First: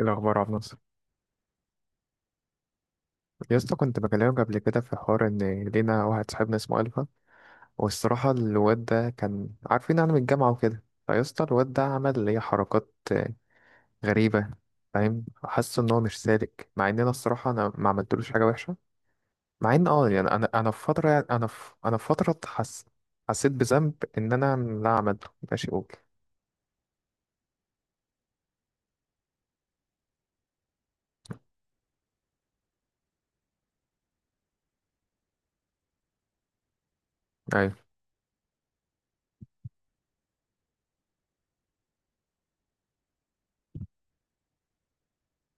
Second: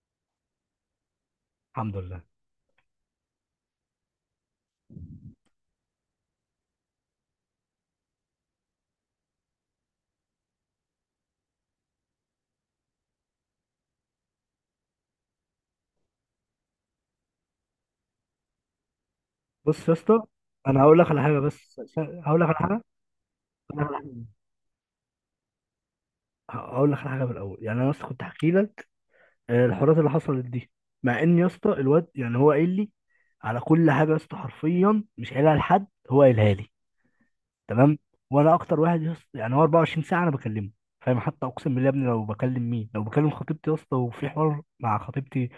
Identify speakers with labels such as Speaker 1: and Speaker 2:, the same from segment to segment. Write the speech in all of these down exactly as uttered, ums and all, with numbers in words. Speaker 1: إيه الأخبار يا عبد الناصر؟
Speaker 2: الحمد لله.
Speaker 1: يا اسطى، كنت بكلمك قبل كده في حوار إن لينا واحد صاحبنا اسمه ألفا. والصراحة الواد ده كان عارفين يعني من الجامعة وكده. فيا اسطى الواد ده عمل اللي هي حركات آه، غريبة. فاهم؟ حاسس إن هو مش سالك، مع إن أنا الصراحة أنا ما عملتلوش حاجة وحشة. مع إن
Speaker 2: بص يا
Speaker 1: أه
Speaker 2: اسطى،
Speaker 1: يعني أنا أنا
Speaker 2: انا
Speaker 1: في
Speaker 2: هقول لك
Speaker 1: فترة،
Speaker 2: على
Speaker 1: يعني
Speaker 2: حاجه
Speaker 1: أنا في
Speaker 2: بس
Speaker 1: أنا في
Speaker 2: عشان-
Speaker 1: فترة
Speaker 2: هقول لك على حاجه
Speaker 1: حس حسيت
Speaker 2: هقول لك
Speaker 1: بذنب
Speaker 2: على حاجه
Speaker 1: إن أنا لا عملته. ماشي، أقول
Speaker 2: هقول لك على حاجه من الاول. يعني انا اصلا كنت احكي لك آه، الحوارات اللي حصلت دي. مع ان يا اسطى الواد، يعني هو قايل لي على كل حاجه يا اسطى، حرفيا مش قايلها لحد، هو قايلها لي.
Speaker 1: أيوه
Speaker 2: تمام. وانا اكتر واحد يا اسطى، يعني هو 24 ساعه انا بكلمه، فاهم؟ حتى اقسم بالله يا ابني، لو بكلم مين؟ لو بكلم خطيبتي يا اسطى، وفي حوار مع خطيبتي،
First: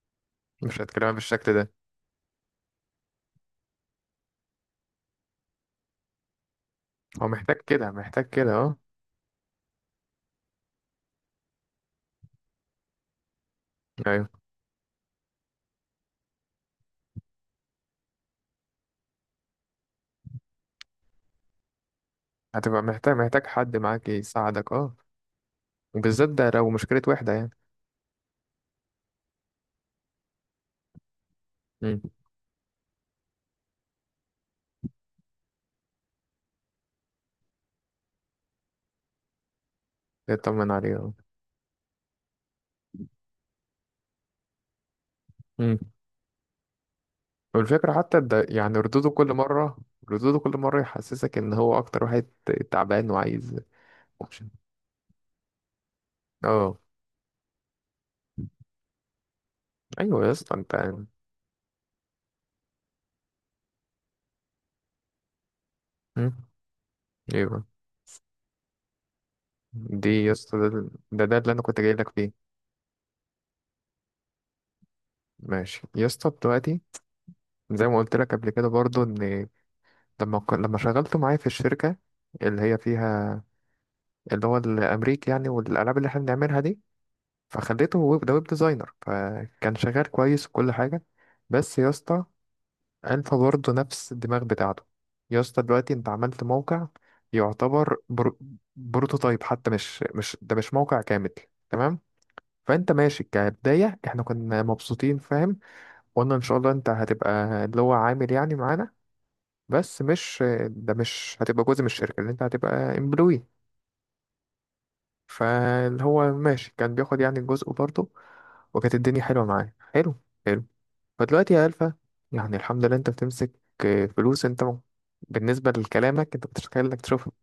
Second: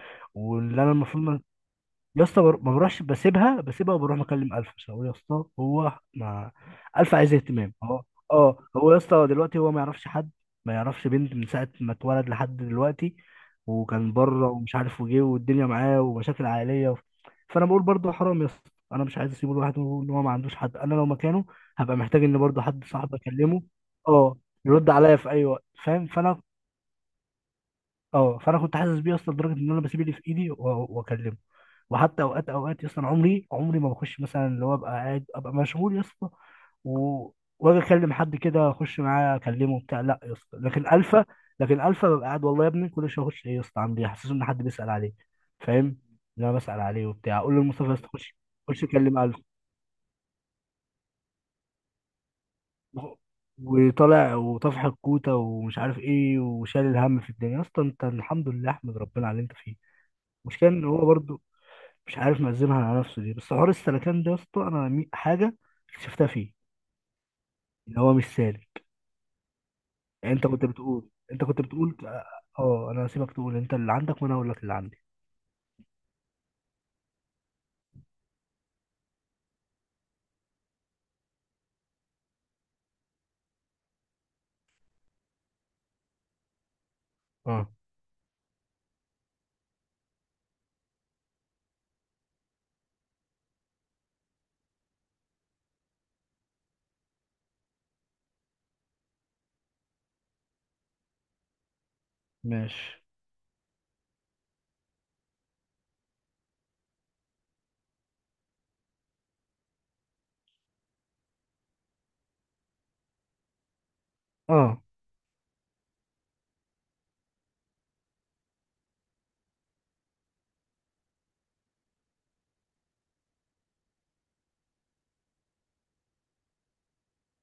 Speaker 1: مش
Speaker 2: واللي انا
Speaker 1: هتكلم
Speaker 2: المفروض ما
Speaker 1: بالشكل ده.
Speaker 2: يا اسطى بر- ما بروحش، بسيبها بسيبها وبروح مكلم الف، عشان هو يا اسطى هو ما، الف
Speaker 1: هو
Speaker 2: عايز
Speaker 1: محتاج
Speaker 2: اهتمام.
Speaker 1: كده،
Speaker 2: اه،
Speaker 1: محتاج كده،
Speaker 2: اه،
Speaker 1: أه.
Speaker 2: هو يا اسطى دلوقتي هو ما يعرفش حد، ما يعرفش بنت من ساعه ما اتولد لحد دلوقتي، وكان
Speaker 1: أيوه،
Speaker 2: بره ومش عارف وجه، والدنيا معاه ومشاكل عائليه و... فانا بقول برضه حرام يا اسطى، انا مش عايز اسيبه لوحده. ان هو ما عندوش حد، انا لو مكانه هبقى محتاج ان برضه
Speaker 1: هتبقى
Speaker 2: حد
Speaker 1: محتاج،
Speaker 2: صاحب
Speaker 1: محتاج
Speaker 2: اكلمه،
Speaker 1: حد معاك
Speaker 2: اه،
Speaker 1: يساعدك،
Speaker 2: يرد
Speaker 1: أه.
Speaker 2: عليا في اي وقت، فاهم؟
Speaker 1: بالذات
Speaker 2: فانا
Speaker 1: ده لو مشكلة وحدة يعني.
Speaker 2: اه فانا كنت حاسس بيه اصلا، لدرجه ان انا بسيب اللي في ايدي و- واكلمه.
Speaker 1: امم،
Speaker 2: وحتى اوقات اوقات اصلا، عمري عمري ما بخش، مثلا اللي هو ابقى قاعد، ابقى مشغول يا اسطى و- واجي اكلم حد كده، اخش معاه اكلمه بتاع، لا يا اسطى.
Speaker 1: يطمن
Speaker 2: لكن
Speaker 1: عليه، اه.
Speaker 2: الفا لكن الفا ببقى قاعد، والله يا ابني كل شويه اخش، ايه يا اسطى عامل ايه؟ حاسس ان حد بيسال عليه،
Speaker 1: امم.
Speaker 2: فاهم؟ ان انا بسال عليه وبتاع، اقول لمصطفى
Speaker 1: والفكرة
Speaker 2: يا اسطى
Speaker 1: حتى
Speaker 2: خش،
Speaker 1: ده يعني
Speaker 2: خش
Speaker 1: ردوده
Speaker 2: كلم
Speaker 1: كل
Speaker 2: الفا.
Speaker 1: مرة، ردوده كل مرة يحسسك ان هو اكتر واحد تعبان وعايز
Speaker 2: وطالع،
Speaker 1: اوبشن.
Speaker 2: وطفح الكوته، ومش عارف ايه،
Speaker 1: اه.
Speaker 2: وشال الهم في الدنيا، يا اسطى انت الحمد لله، احمد ربنا على اللي انت فيه.
Speaker 1: ايوه يا اسطى
Speaker 2: مشكلة
Speaker 1: انت.
Speaker 2: ان هو برضو مش عارف منزلها على نفسه دي، بس حوار السلكان ده يا اسطى، انا مي- حاجه اكتشفتها
Speaker 1: امم.
Speaker 2: فيه،
Speaker 1: ايوه.
Speaker 2: ان هو مش سالك.
Speaker 1: دي يا
Speaker 2: يعني انت
Speaker 1: اسطى
Speaker 2: كنت
Speaker 1: ده,
Speaker 2: بتقول
Speaker 1: ده ده
Speaker 2: انت
Speaker 1: اللي
Speaker 2: كنت
Speaker 1: انا كنت جاي
Speaker 2: بتقول
Speaker 1: لك فيه.
Speaker 2: اه، انا هسيبك تقول انت اللي عندك، وانا هقول لك اللي عندي.
Speaker 1: ماشي يا اسطى دلوقتي، زي ما قلت لك قبل كده برضو ان لما ك- لما شغلته معايا في الشركة اللي هي فيها، اللي هو الامريكي يعني، والالعاب اللي احنا بنعملها دي،
Speaker 2: اه،
Speaker 1: فخليته ويب، ده ويب ديزاينر. فكان شغال كويس وكل حاجة. بس يا اسطى الفا برضه نفس الدماغ بتاعته. يا اسطى دلوقتي انت عملت موقع يعتبر برو... بروتوتايب، حتى مش مش ده مش موقع كامل. تمام؟ فانت
Speaker 2: ماشي.
Speaker 1: ماشي كبداية، احنا كنا مبسوطين، فاهم؟ قلنا ان شاء الله انت هتبقى اللي هو عامل يعني معانا، بس مش ده، مش هتبقى جزء من الشركة، اللي انت هتبقى امبلوي.
Speaker 2: اه،
Speaker 1: فاللي هو ماشي كان بياخد يعني جزء برضه. وكانت الدنيا حلوة معاه، حلو، حلو. فدلوقتي يا ألفا، يعني الحمد لله انت بتمسك آه، فلوس. انت م- بالنسبة لكلامك انت بتتخيل انك تشوفها.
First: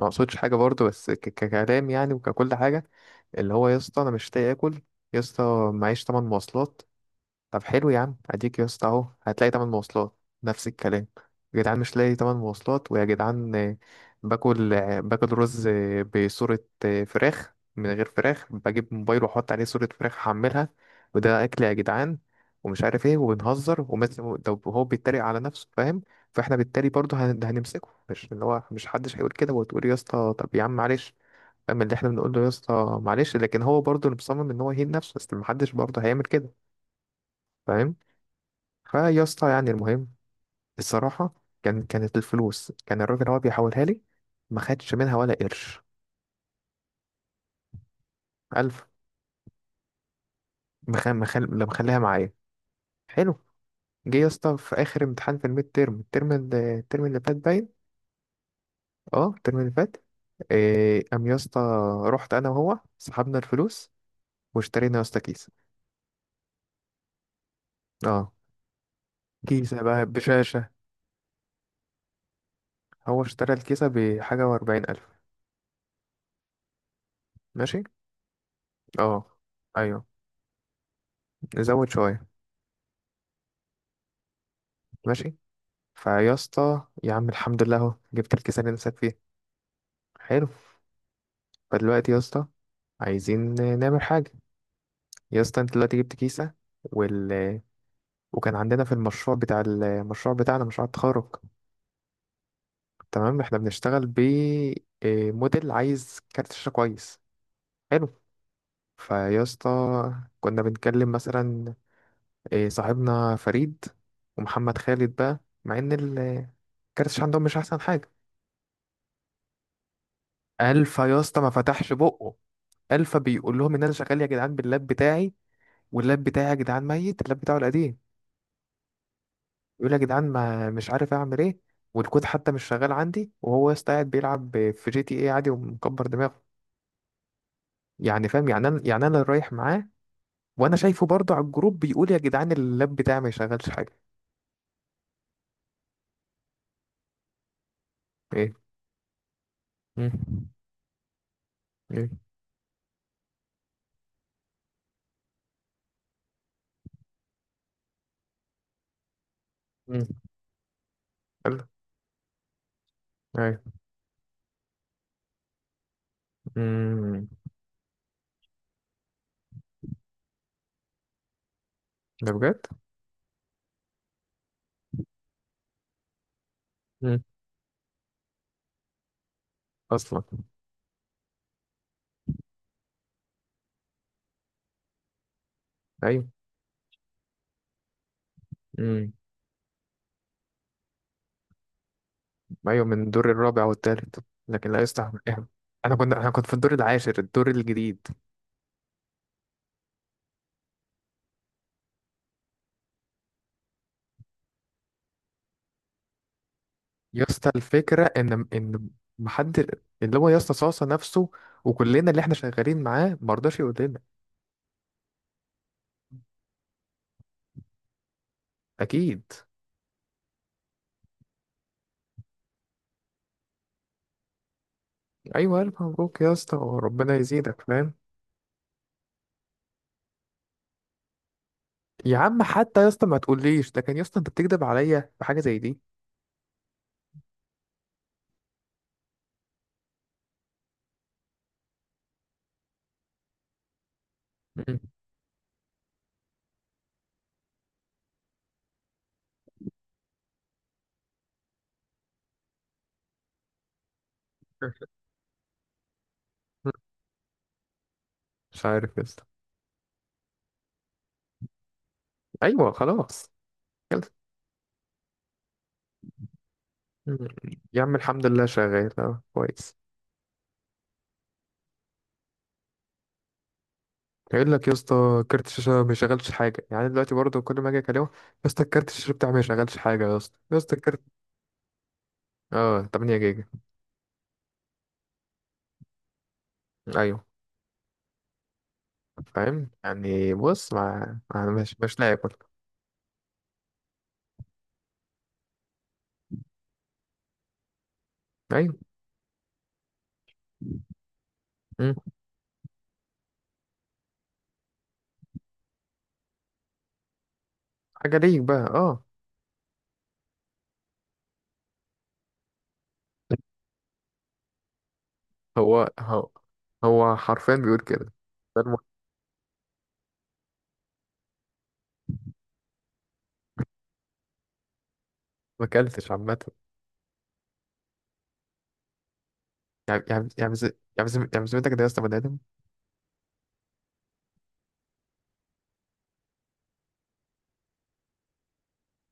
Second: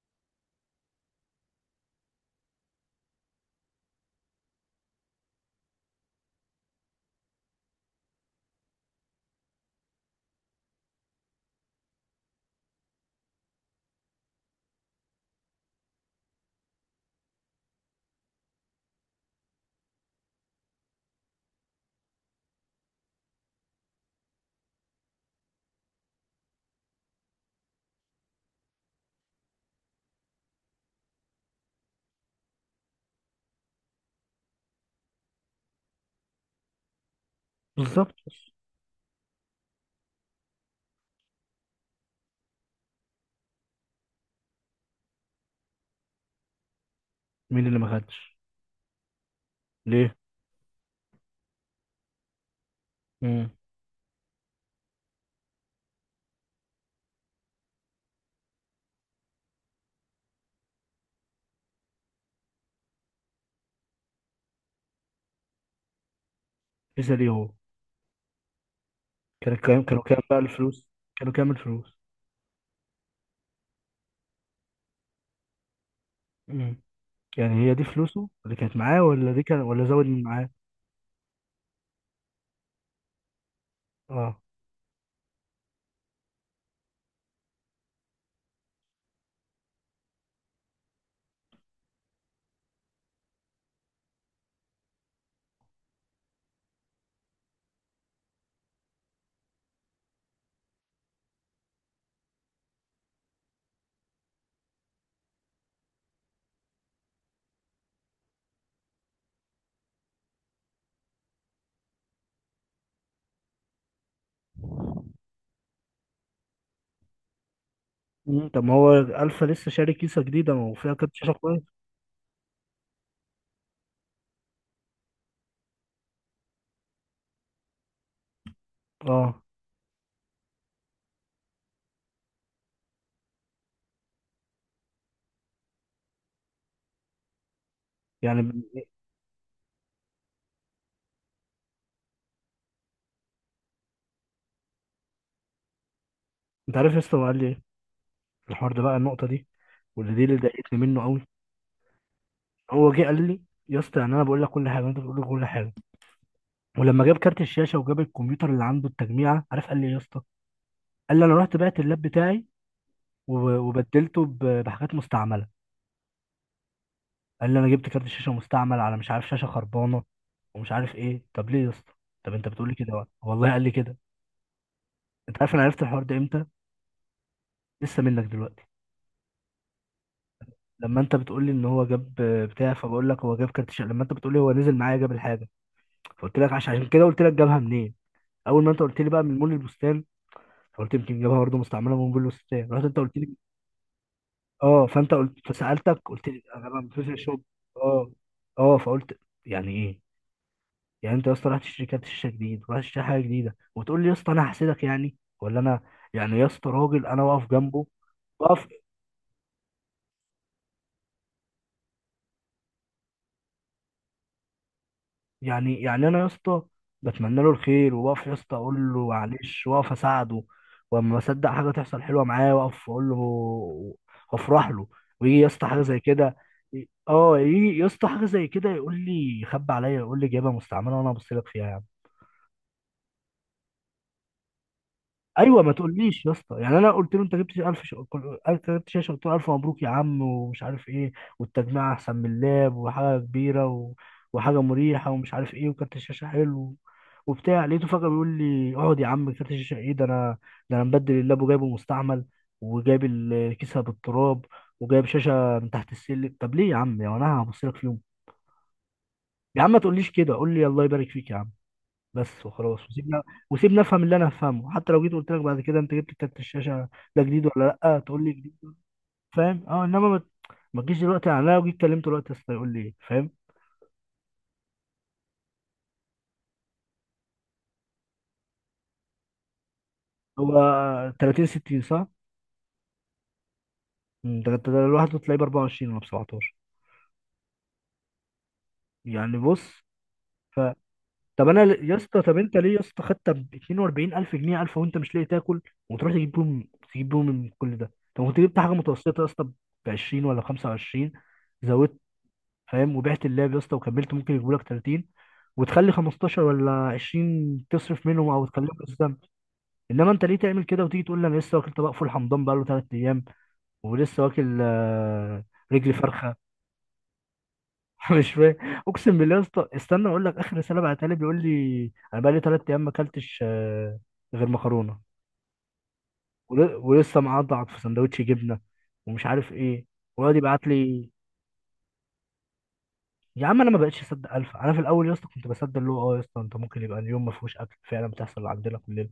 Speaker 1: ما اقصدش حاجة برضو، بس ك- ككلام يعني، وككل حاجة. اللي هو يا اسطى انا مش لاقي اكل، يا اسطى معيش تمن مواصلات. طب حلو يا عم، اديك يا اسطى اهو، هتلاقي تمن مواصلات. نفس الكلام، يا جدعان مش لاقي تمن مواصلات، ويا جدعان آه، باكل آه، باكل رز آه، بصورة آه، فراخ من غير فراخ، بجيب موبايل واحط عليه صورة فراخ احملها، وده اكل يا جدعان. ومش عارف ايه، وبنهزر، ومثل ده هو بيتريق على نفسه، فاهم؟ فاحنا بالتالي برضه هن- هنمسكه، مش اللي هو، مش حدش هيقول كده وتقول يا اسطى طب يا عم معلش، فاهم؟ اللي احنا بنقول له يا اسطى معلش، لكن هو برضه اللي مصمم ان هو يهين نفسه، بس محدش برضه هيعمل كده. فاهم؟
Speaker 2: بالظبط.
Speaker 1: فيا اسطى يعني المهم، الصراحة، كان كانت الفلوس كان الراجل هو بيحولها لي، ما خدش منها ولا قرش.
Speaker 2: مين اللي ما خدش؟
Speaker 1: ألف.
Speaker 2: ليه؟
Speaker 1: مخ... مخ... اللي مخليها معايا. حلو.
Speaker 2: امم.
Speaker 1: جه يا اسطى في آخر امتحان في الميد تيرم، الترم اللي- الترم اللي فات، باين. اه الترم اللي فات. إيه... قام يا اسطى رحت أنا وهو سحبنا الفلوس واشترينا يا اسطى كيسة.
Speaker 2: لسه؟ ليه هو؟
Speaker 1: اه.
Speaker 2: كان
Speaker 1: كيسة
Speaker 2: كام كانوا
Speaker 1: بقى
Speaker 2: كام بقى
Speaker 1: بشاشة.
Speaker 2: الفلوس؟ كانوا كام الفلوس؟
Speaker 1: هو اشترى الكيسة بحاجة وأربعين ألف.
Speaker 2: امم. يعني هي
Speaker 1: ماشي.
Speaker 2: دي فلوسه اللي كانت معاه،
Speaker 1: اه.
Speaker 2: ولا دي كان، ولا
Speaker 1: أيوه.
Speaker 2: زود من معاه؟
Speaker 1: نزود شوية.
Speaker 2: اه.
Speaker 1: ماشي. فيا اسطى يا عم الحمد لله اهو، جبت الكيسان اللي نفسك فيه. حلو. فدلوقتي يا اسطى عايزين نعمل حاجة. يا اسطى انت دلوقتي جبت كيسة، وال... وكان عندنا في المشروع بتاع المشروع بتاعنا، مشروع التخرج. تمام؟ احنا بنشتغل ب إيه، موديل عايز كارت شاشة كويس. حلو. فيا اسطى كنا بنتكلم مثلا إيه، صاحبنا فريد ومحمد خالد بقى، مع ان ال- كارت الشاشة عندهم مش احسن حاجة.
Speaker 2: مم. طب ما هو الفا لسه شاري كيسه جديده، ما هو فيها
Speaker 1: الف
Speaker 2: كارت
Speaker 1: يا
Speaker 2: شاشه
Speaker 1: اسطى ما
Speaker 2: كويس؟
Speaker 1: فتحش بقه. الفا بيقول لهم ان انا شغال يا جدعان باللاب بتاعي، واللاب بتاعي يا جدعان ميت، اللاب بتاعه القديم.
Speaker 2: اه،
Speaker 1: يقول يا جدعان، ما مش عارف اعمل ايه، والكود حتى مش شغال عندي، وهو يا اسطى قاعد بيلعب في جي تي ايه عادي ومكبر دماغه. يعني
Speaker 2: يعني
Speaker 1: فاهم؟
Speaker 2: ب-
Speaker 1: يعني انا يعني انا اللي رايح معاه. وانا شايفه برضه على الجروب بيقول يا جدعان اللاب بتاعي ما يشغلش حاجه.
Speaker 2: انت عارف يا اسطى هو قال لي إيه؟
Speaker 1: ايه.
Speaker 2: الحوار ده بقى، النقطه دي واللي دي اللي
Speaker 1: مم.
Speaker 2: ضايقتني منه قوي.
Speaker 1: ايه.
Speaker 2: هو جه قال لي، يا اسطى يعني انا بقول لك كل حاجه، وانت بتقول لي كل حاجه. ولما جاب كارت الشاشه، وجاب الكمبيوتر اللي عنده، التجميعه، عارف قال لي إيه يا
Speaker 1: مم.
Speaker 2: اسطى؟ قال لي انا
Speaker 1: قال
Speaker 2: رحت
Speaker 1: له،
Speaker 2: بعت اللاب بتاعي، وب-
Speaker 1: ايه.
Speaker 2: وبدلته ب- بحاجات مستعمله.
Speaker 1: امم.
Speaker 2: قال لي انا جبت كارت شاشه مستعمل، على مش عارف شاشه خربانه، ومش عارف ايه. طب ليه يا اسطى؟
Speaker 1: ده
Speaker 2: طب انت
Speaker 1: بجد.
Speaker 2: بتقول لي كده بقى، والله قال لي كده. انت عارف انا عرفت الحوار ده امتى؟
Speaker 1: مم.
Speaker 2: لسه منك دلوقتي.
Speaker 1: اصلا.
Speaker 2: لما انت بتقول لي ان هو جاب بتاع، فبقول لك هو جاب كارت شاشه. لما انت بتقول لي هو نزل معايا جاب الحاجه، فقلت لك، عشان عشان كده قلت لك جابها منين. اول ما انت قلت
Speaker 1: ايوه.
Speaker 2: لي بقى من مول البستان، قلت يمكن جابها برضه مستعمله من مول البستان.
Speaker 1: أيوة،
Speaker 2: رحت انت
Speaker 1: من
Speaker 2: قلت
Speaker 1: الدور
Speaker 2: لي،
Speaker 1: الرابع والتالت، لكن لا
Speaker 2: اه،
Speaker 1: يصلح
Speaker 2: فانت
Speaker 1: مكان.
Speaker 2: قلت،
Speaker 1: أنا
Speaker 2: فسالتك
Speaker 1: كنت،
Speaker 2: قلت
Speaker 1: أنا
Speaker 2: لي
Speaker 1: كنت في
Speaker 2: انا
Speaker 1: الدور
Speaker 2: بقى من
Speaker 1: العاشر،
Speaker 2: فكره شوب.
Speaker 1: الدور الجديد.
Speaker 2: اه. اه فقلت، يعني ايه؟ يعني انت يا اسطى رحت شركات شاشه جديد، ورحت تشتري حاجه جديده، وتقول لي يا اسطى انا هحسدك يعني، ولا انا؟ يعني يا اسطى راجل انا
Speaker 1: يا اسطى
Speaker 2: واقف جنبه،
Speaker 1: الفكرة إن
Speaker 2: واقف.
Speaker 1: إن محد، اللي هو يا اسطى صاصة نفسه، وكلنا اللي إحنا شغالين معاه مرضاش يقول لنا.
Speaker 2: يعني يعني انا يا اسطى بتمنى له الخير، وبقف يا اسطى اقول له
Speaker 1: أكيد.
Speaker 2: معلش، واقف اساعده. واما بصدق حاجه تحصل حلوه معايا، واقف اقول له، وافرح له. ويجي يا
Speaker 1: أيوة،
Speaker 2: اسطى حاجه
Speaker 1: ألف
Speaker 2: زي
Speaker 1: مبروك يا
Speaker 2: كده،
Speaker 1: اسطى
Speaker 2: ي-
Speaker 1: وربنا
Speaker 2: اه
Speaker 1: يزيدك،
Speaker 2: يجي يا
Speaker 1: فاهم؟
Speaker 2: اسطى حاجه زي كده، يقول لي خبي عليا، يقول لي جايبها مستعمله وانا ابص لك فيها.
Speaker 1: يا عم حتى يا اسطى، ما تقوليش، لكن يا اسطى أنت بتكذب عليا في حاجة زي
Speaker 2: ايوه، ما
Speaker 1: دي.
Speaker 2: تقوليش يا اسطى. يعني انا قلت له انت جبت الف ش... كل- انت جبت شاشه. قلت له الف مبروك يا عم، ومش عارف ايه، والتجميع احسن من اللاب، وحاجه كبيره و... وحاجه
Speaker 1: مم.
Speaker 2: مريحه، ومش عارف ايه، وكارت الشاشه حلو، وبتاع. لقيته فجاه بيقول لي اقعد يا عم، كارت الشاشه ايه؟ ده انا ده انا مبدل اللاب وجايبه مستعمل، وجايب الكيسه بالتراب، وجايب شاشه من تحت السلم. طب ليه يا عم، يا انا هبص لك في يوم؟
Speaker 1: مش عارف يا اسطى.
Speaker 2: يا عم ما تقوليش كده، قول لي الله يبارك فيك يا عم، بس
Speaker 1: أيوة
Speaker 2: وخلاص. وسيبنا
Speaker 1: خلاص.
Speaker 2: وسيبنا افهم
Speaker 1: يلا.
Speaker 2: اللي انا هفهمه، حتى لو جيت قلت لك بعد كده انت جبت كارت الشاشه
Speaker 1: مم.
Speaker 2: ده جديد ولا
Speaker 1: يا عم
Speaker 2: لا، تقول
Speaker 1: الحمد
Speaker 2: لي
Speaker 1: لله
Speaker 2: جديد،
Speaker 1: شغال، أه
Speaker 2: فاهم؟
Speaker 1: كويس.
Speaker 2: اه انما ما ما تجيش دلوقتي، يعني انا لو جيت كلمته دلوقتي يا اسطى يقول لي ايه، فاهم؟
Speaker 1: قايل لك يا اسطى كارت الشاشه ما شغلش حاجه، يعني دلوقتي برضه كل ما اجي اكلمه، يا اسطى الكارت الشاشه بتاعي ما شغلش حاجه، يا اسطى،
Speaker 2: هو
Speaker 1: يا اسطى الكارت.
Speaker 2: ثلاثين ستين، صح؟
Speaker 1: اه، 8 جيجا.
Speaker 2: مم، ده انت لوحده تلاقيه ب اربعه وعشرين ولا ب سبعتاشر،
Speaker 1: ايوه.
Speaker 2: يعني
Speaker 1: فاهم
Speaker 2: بص.
Speaker 1: يعني
Speaker 2: ف
Speaker 1: بص، ما
Speaker 2: طب
Speaker 1: ما-
Speaker 2: انا
Speaker 1: مش
Speaker 2: ل- يا
Speaker 1: مش لاعب
Speaker 2: اسطى، طب
Speaker 1: برضه.
Speaker 2: انت ليه يا اسطى خدت ب اثنين واربعين الف جنيه، الف، وانت مش لاقي تاكل، وتروح تجيب بيهم، تجيب بيهم من كل ده؟ طب ما كنت جبت حاجه
Speaker 1: ايوه.
Speaker 2: متوسطه يا اسطى ب عشرين ولا خمسه و عشرين،
Speaker 1: مم.
Speaker 2: فاهم، وبعت اللاب يا اسطى وكملت، ممكن يجيبوا لك تلاتين، وتخلي خمستاشر ولا عشرين تصرف
Speaker 1: حاجه
Speaker 2: منهم
Speaker 1: ليك
Speaker 2: او
Speaker 1: بقى،
Speaker 2: تخليهم
Speaker 1: اه.
Speaker 2: قسطا. انما انت ليه تعمل كده، وتيجي تقول لي انا لسه واكل طبق فول حمضان بقاله ثلاث ايام، ولسه واكل آه،
Speaker 1: هو،
Speaker 2: رجلي
Speaker 1: هو،
Speaker 2: فرخه.
Speaker 1: هو حرفيا بيقول كده.
Speaker 2: مش فاهم.
Speaker 1: ده الم-
Speaker 2: اقسم بالله يا اسطى، استنى اقول لك، اخر رساله بعتها لي بيقول لي انا بقالي ثلاث ايام ما اكلتش آه، غير مكرونه،
Speaker 1: ما اكلتش عامه.
Speaker 2: ول- ولسه معضعض في سندوتش جبنه، ومش عارف ايه،
Speaker 1: يعني يعني
Speaker 2: ويقعد
Speaker 1: يعني بز-
Speaker 2: يبعت
Speaker 1: يعني
Speaker 2: لي.
Speaker 1: بز- يعني بذمتك ده يا اسطى بني ادم.
Speaker 2: يا عم انا ما بقتش اصدق الف. انا في الاول يا اسطى كنت بصدق، اللي هو اه يا اسطى انت ممكن يبقى اليوم ما فيهوش اكل، فعلا بتحصل عندنا كلنا.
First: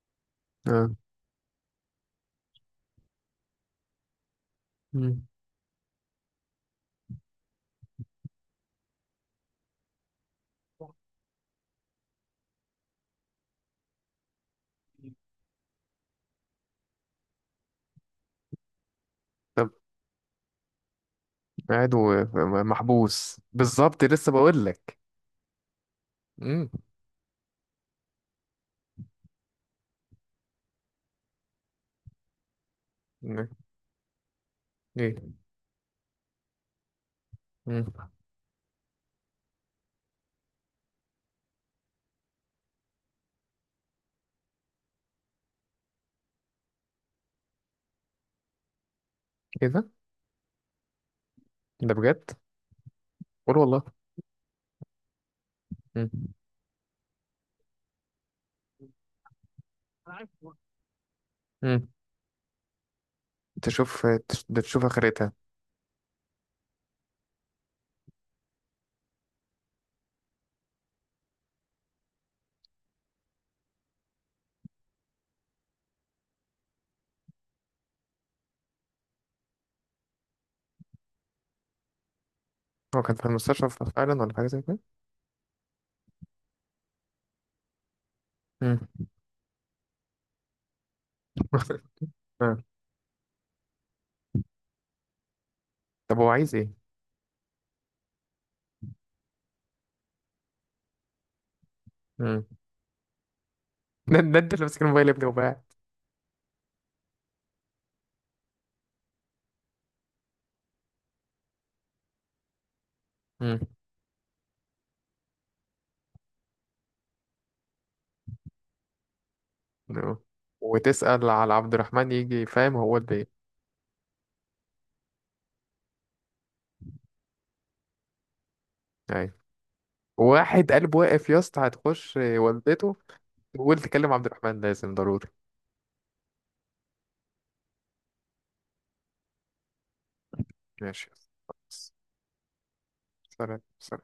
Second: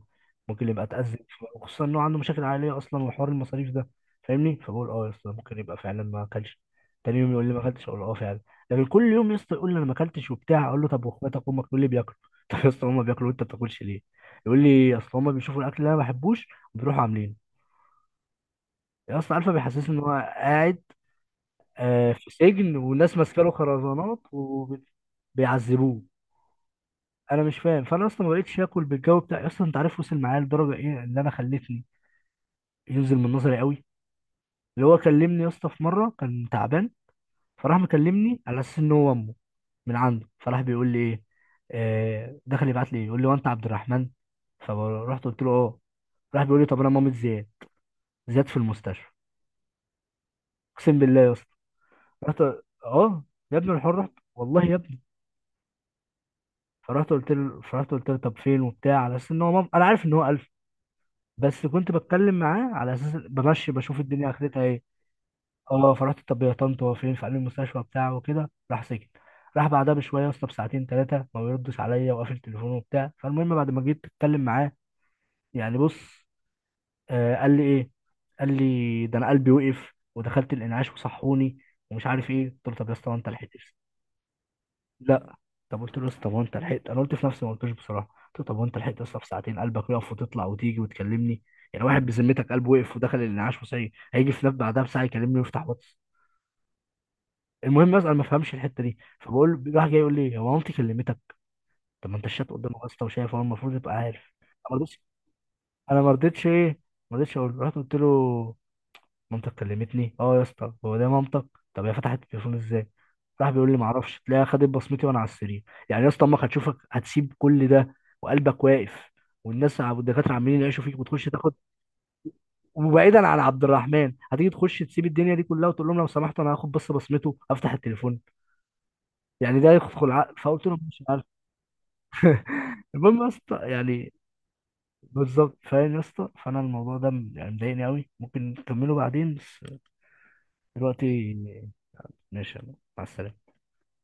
Speaker 2: ممكن يبقى
Speaker 1: اه.
Speaker 2: اتاذى، وخصوصا انه عنده مشاكل عائليه اصلا، وحوار المصاريف ده، فاهمني؟ فبقول اه يا
Speaker 1: مم.
Speaker 2: اسطى ممكن يبقى فعلا ما اكلش. تاني يوم يقول لي ما اكلتش، اقول اه فعلا. لكن كل يوم يا اسطى يقول لي انا ما اكلتش وبتاع، اقول له طب واخواتك وامك؟ يقول لي بياكلوا. طب يا اسطى هما بياكلوا، وانت ما بتاكلش ليه؟ يقول لي اصل هما بيشوفوا الاكل اللي انا ما بحبوش، وبيروحوا عاملينه. يا اسطى عارفه
Speaker 1: طب.
Speaker 2: بيحسسني ان هو قاعد
Speaker 1: قاعد
Speaker 2: آه، في سجن، والناس
Speaker 1: ومحبوس
Speaker 2: ماسكه له
Speaker 1: بالظبط،
Speaker 2: خرزانات،
Speaker 1: لسه بقول لك.
Speaker 2: وبيعذبوه،
Speaker 1: امم.
Speaker 2: انا مش فاهم. فانا اصلا ما بقتش اكل بالجو بتاعي اصلا، انت عارف وصل معايا لدرجه ايه؟ اللي انا خلتني ينزل من نظري قوي، اللي هو
Speaker 1: ايه.
Speaker 2: كلمني يا اسطى في مره كان تعبان، فراح
Speaker 1: مم.
Speaker 2: مكلمني على اساس ان هو امه من عنده، فراح بيقول لي ايه، آه دخل يبعت لي يقول لي، وانت عبد الرحمن؟ فرحت قلت له اه. راح بيقول لي، طب انا مامة زياد، زياد في المستشفى.
Speaker 1: كده.
Speaker 2: اقسم بالله يا اسطى،
Speaker 1: ده ده بجد.
Speaker 2: رحت. اه،
Speaker 1: قول
Speaker 2: يا ابن
Speaker 1: والله.
Speaker 2: الحر رحت، والله يا ابني.
Speaker 1: مم.
Speaker 2: فرحت قلت له فرحت قلت له طب فين وبتاع، على اساس ان هو مام... انا عارف ان هو، بس
Speaker 1: مم.
Speaker 2: كنت بتكلم معاه على اساس بمشي
Speaker 1: تشوف
Speaker 2: بشوف الدنيا
Speaker 1: تش-
Speaker 2: اخرتها ايه.
Speaker 1: بتشوف آخرتها.
Speaker 2: اه فرحت، طب يا طنط هو فين؟ فقال لي المستشفى بتاعه وكده، راح سكت. راح بعدها بشويه يا اسطى، بساعتين ثلاثه، ما بيردش عليا وقافل تليفونه وبتاع. فالمهم بعد ما جيت اتكلم معاه، يعني بص، آه قال لي ايه؟ قال لي ده انا قلبي وقف، ودخلت الانعاش وصحوني، ومش عارف ايه. قلت له طب يا
Speaker 1: هو
Speaker 2: اسطى
Speaker 1: كان
Speaker 2: هو
Speaker 1: في
Speaker 2: انت لحقت؟
Speaker 1: المستشفى فعلا ولا حاجة زي كده؟
Speaker 2: لا. طب قلت له يا اسطى هو انت لحقت، انا قلت في نفسي ما قلتوش بصراحه، قلت له طب هو انت لحقت يا
Speaker 1: مم.
Speaker 2: اسطى في ساعتين قلبك يقف، وتطلع، وتيجي، وتكلمني؟ يعني واحد بذمتك
Speaker 1: آه.
Speaker 2: قلبه وقف ودخل الانعاش وصحي، هيجي في نفس بعدها بساعه يكلمني ويفتح واتس؟
Speaker 1: طب هو عايز ايه؟
Speaker 2: المهم بس انا ما فهمش الحته دي، فبقول له- راح جاي يقول لي هو مامتي كلمتك. طب ما انت
Speaker 1: مم.
Speaker 2: الشات قدامك يا اسطى، وشايف، هو المفروض يبقى
Speaker 1: ده
Speaker 2: عارف.
Speaker 1: ده انت اللي
Speaker 2: انا ما
Speaker 1: ماسك
Speaker 2: رضيتش،
Speaker 1: الموبايل يا ابني وباعت.
Speaker 2: انا ما رضيتش ايه ما رضيتش اقول له. رحت قلت له، مامتك كلمتني اه يا اسطى، هو ده مامتك؟ طب هي فتحت التليفون ازاي؟ راح
Speaker 1: مم.
Speaker 2: بيقول لي معرفش، تلاقيها خدت بصمتي وانا على السرير. يعني يا اسطى امك هتشوفك، هتسيب كل ده، وقلبك واقف، والناس ع-
Speaker 1: آه.
Speaker 2: والدكاتره عمالين يعيشوا فيك، وتخش
Speaker 1: وتسأل على
Speaker 2: تاخد،
Speaker 1: عبد الرحمن يجي، فاهم؟ هو ولد ايه.
Speaker 2: وبعيدا عن عبد الرحمن، هتيجي تخش تسيب الدنيا دي كلها، وتقول لهم لو سمحتوا انا هاخد بس بصمته افتح التليفون؟
Speaker 1: أيوة.
Speaker 2: يعني ده يدخل عقل؟ فقلت
Speaker 1: واحد
Speaker 2: له
Speaker 1: قلب
Speaker 2: مش عارف.
Speaker 1: واقف يا اسطى هتخش والدته
Speaker 2: المهم يا اسطى،
Speaker 1: تقول تكلم
Speaker 2: يعني
Speaker 1: عبد الرحمن لازم ضروري.
Speaker 2: بالظبط، فاهم يا اسطى، فانا الموضوع ده يعني مضايقني قوي، ممكن نكمله بعدين، بس
Speaker 1: ماشي.
Speaker 2: دلوقتي
Speaker 1: خلاص.
Speaker 2: ماشي. يلا، مع السلامه.
Speaker 1: سلام، سلام.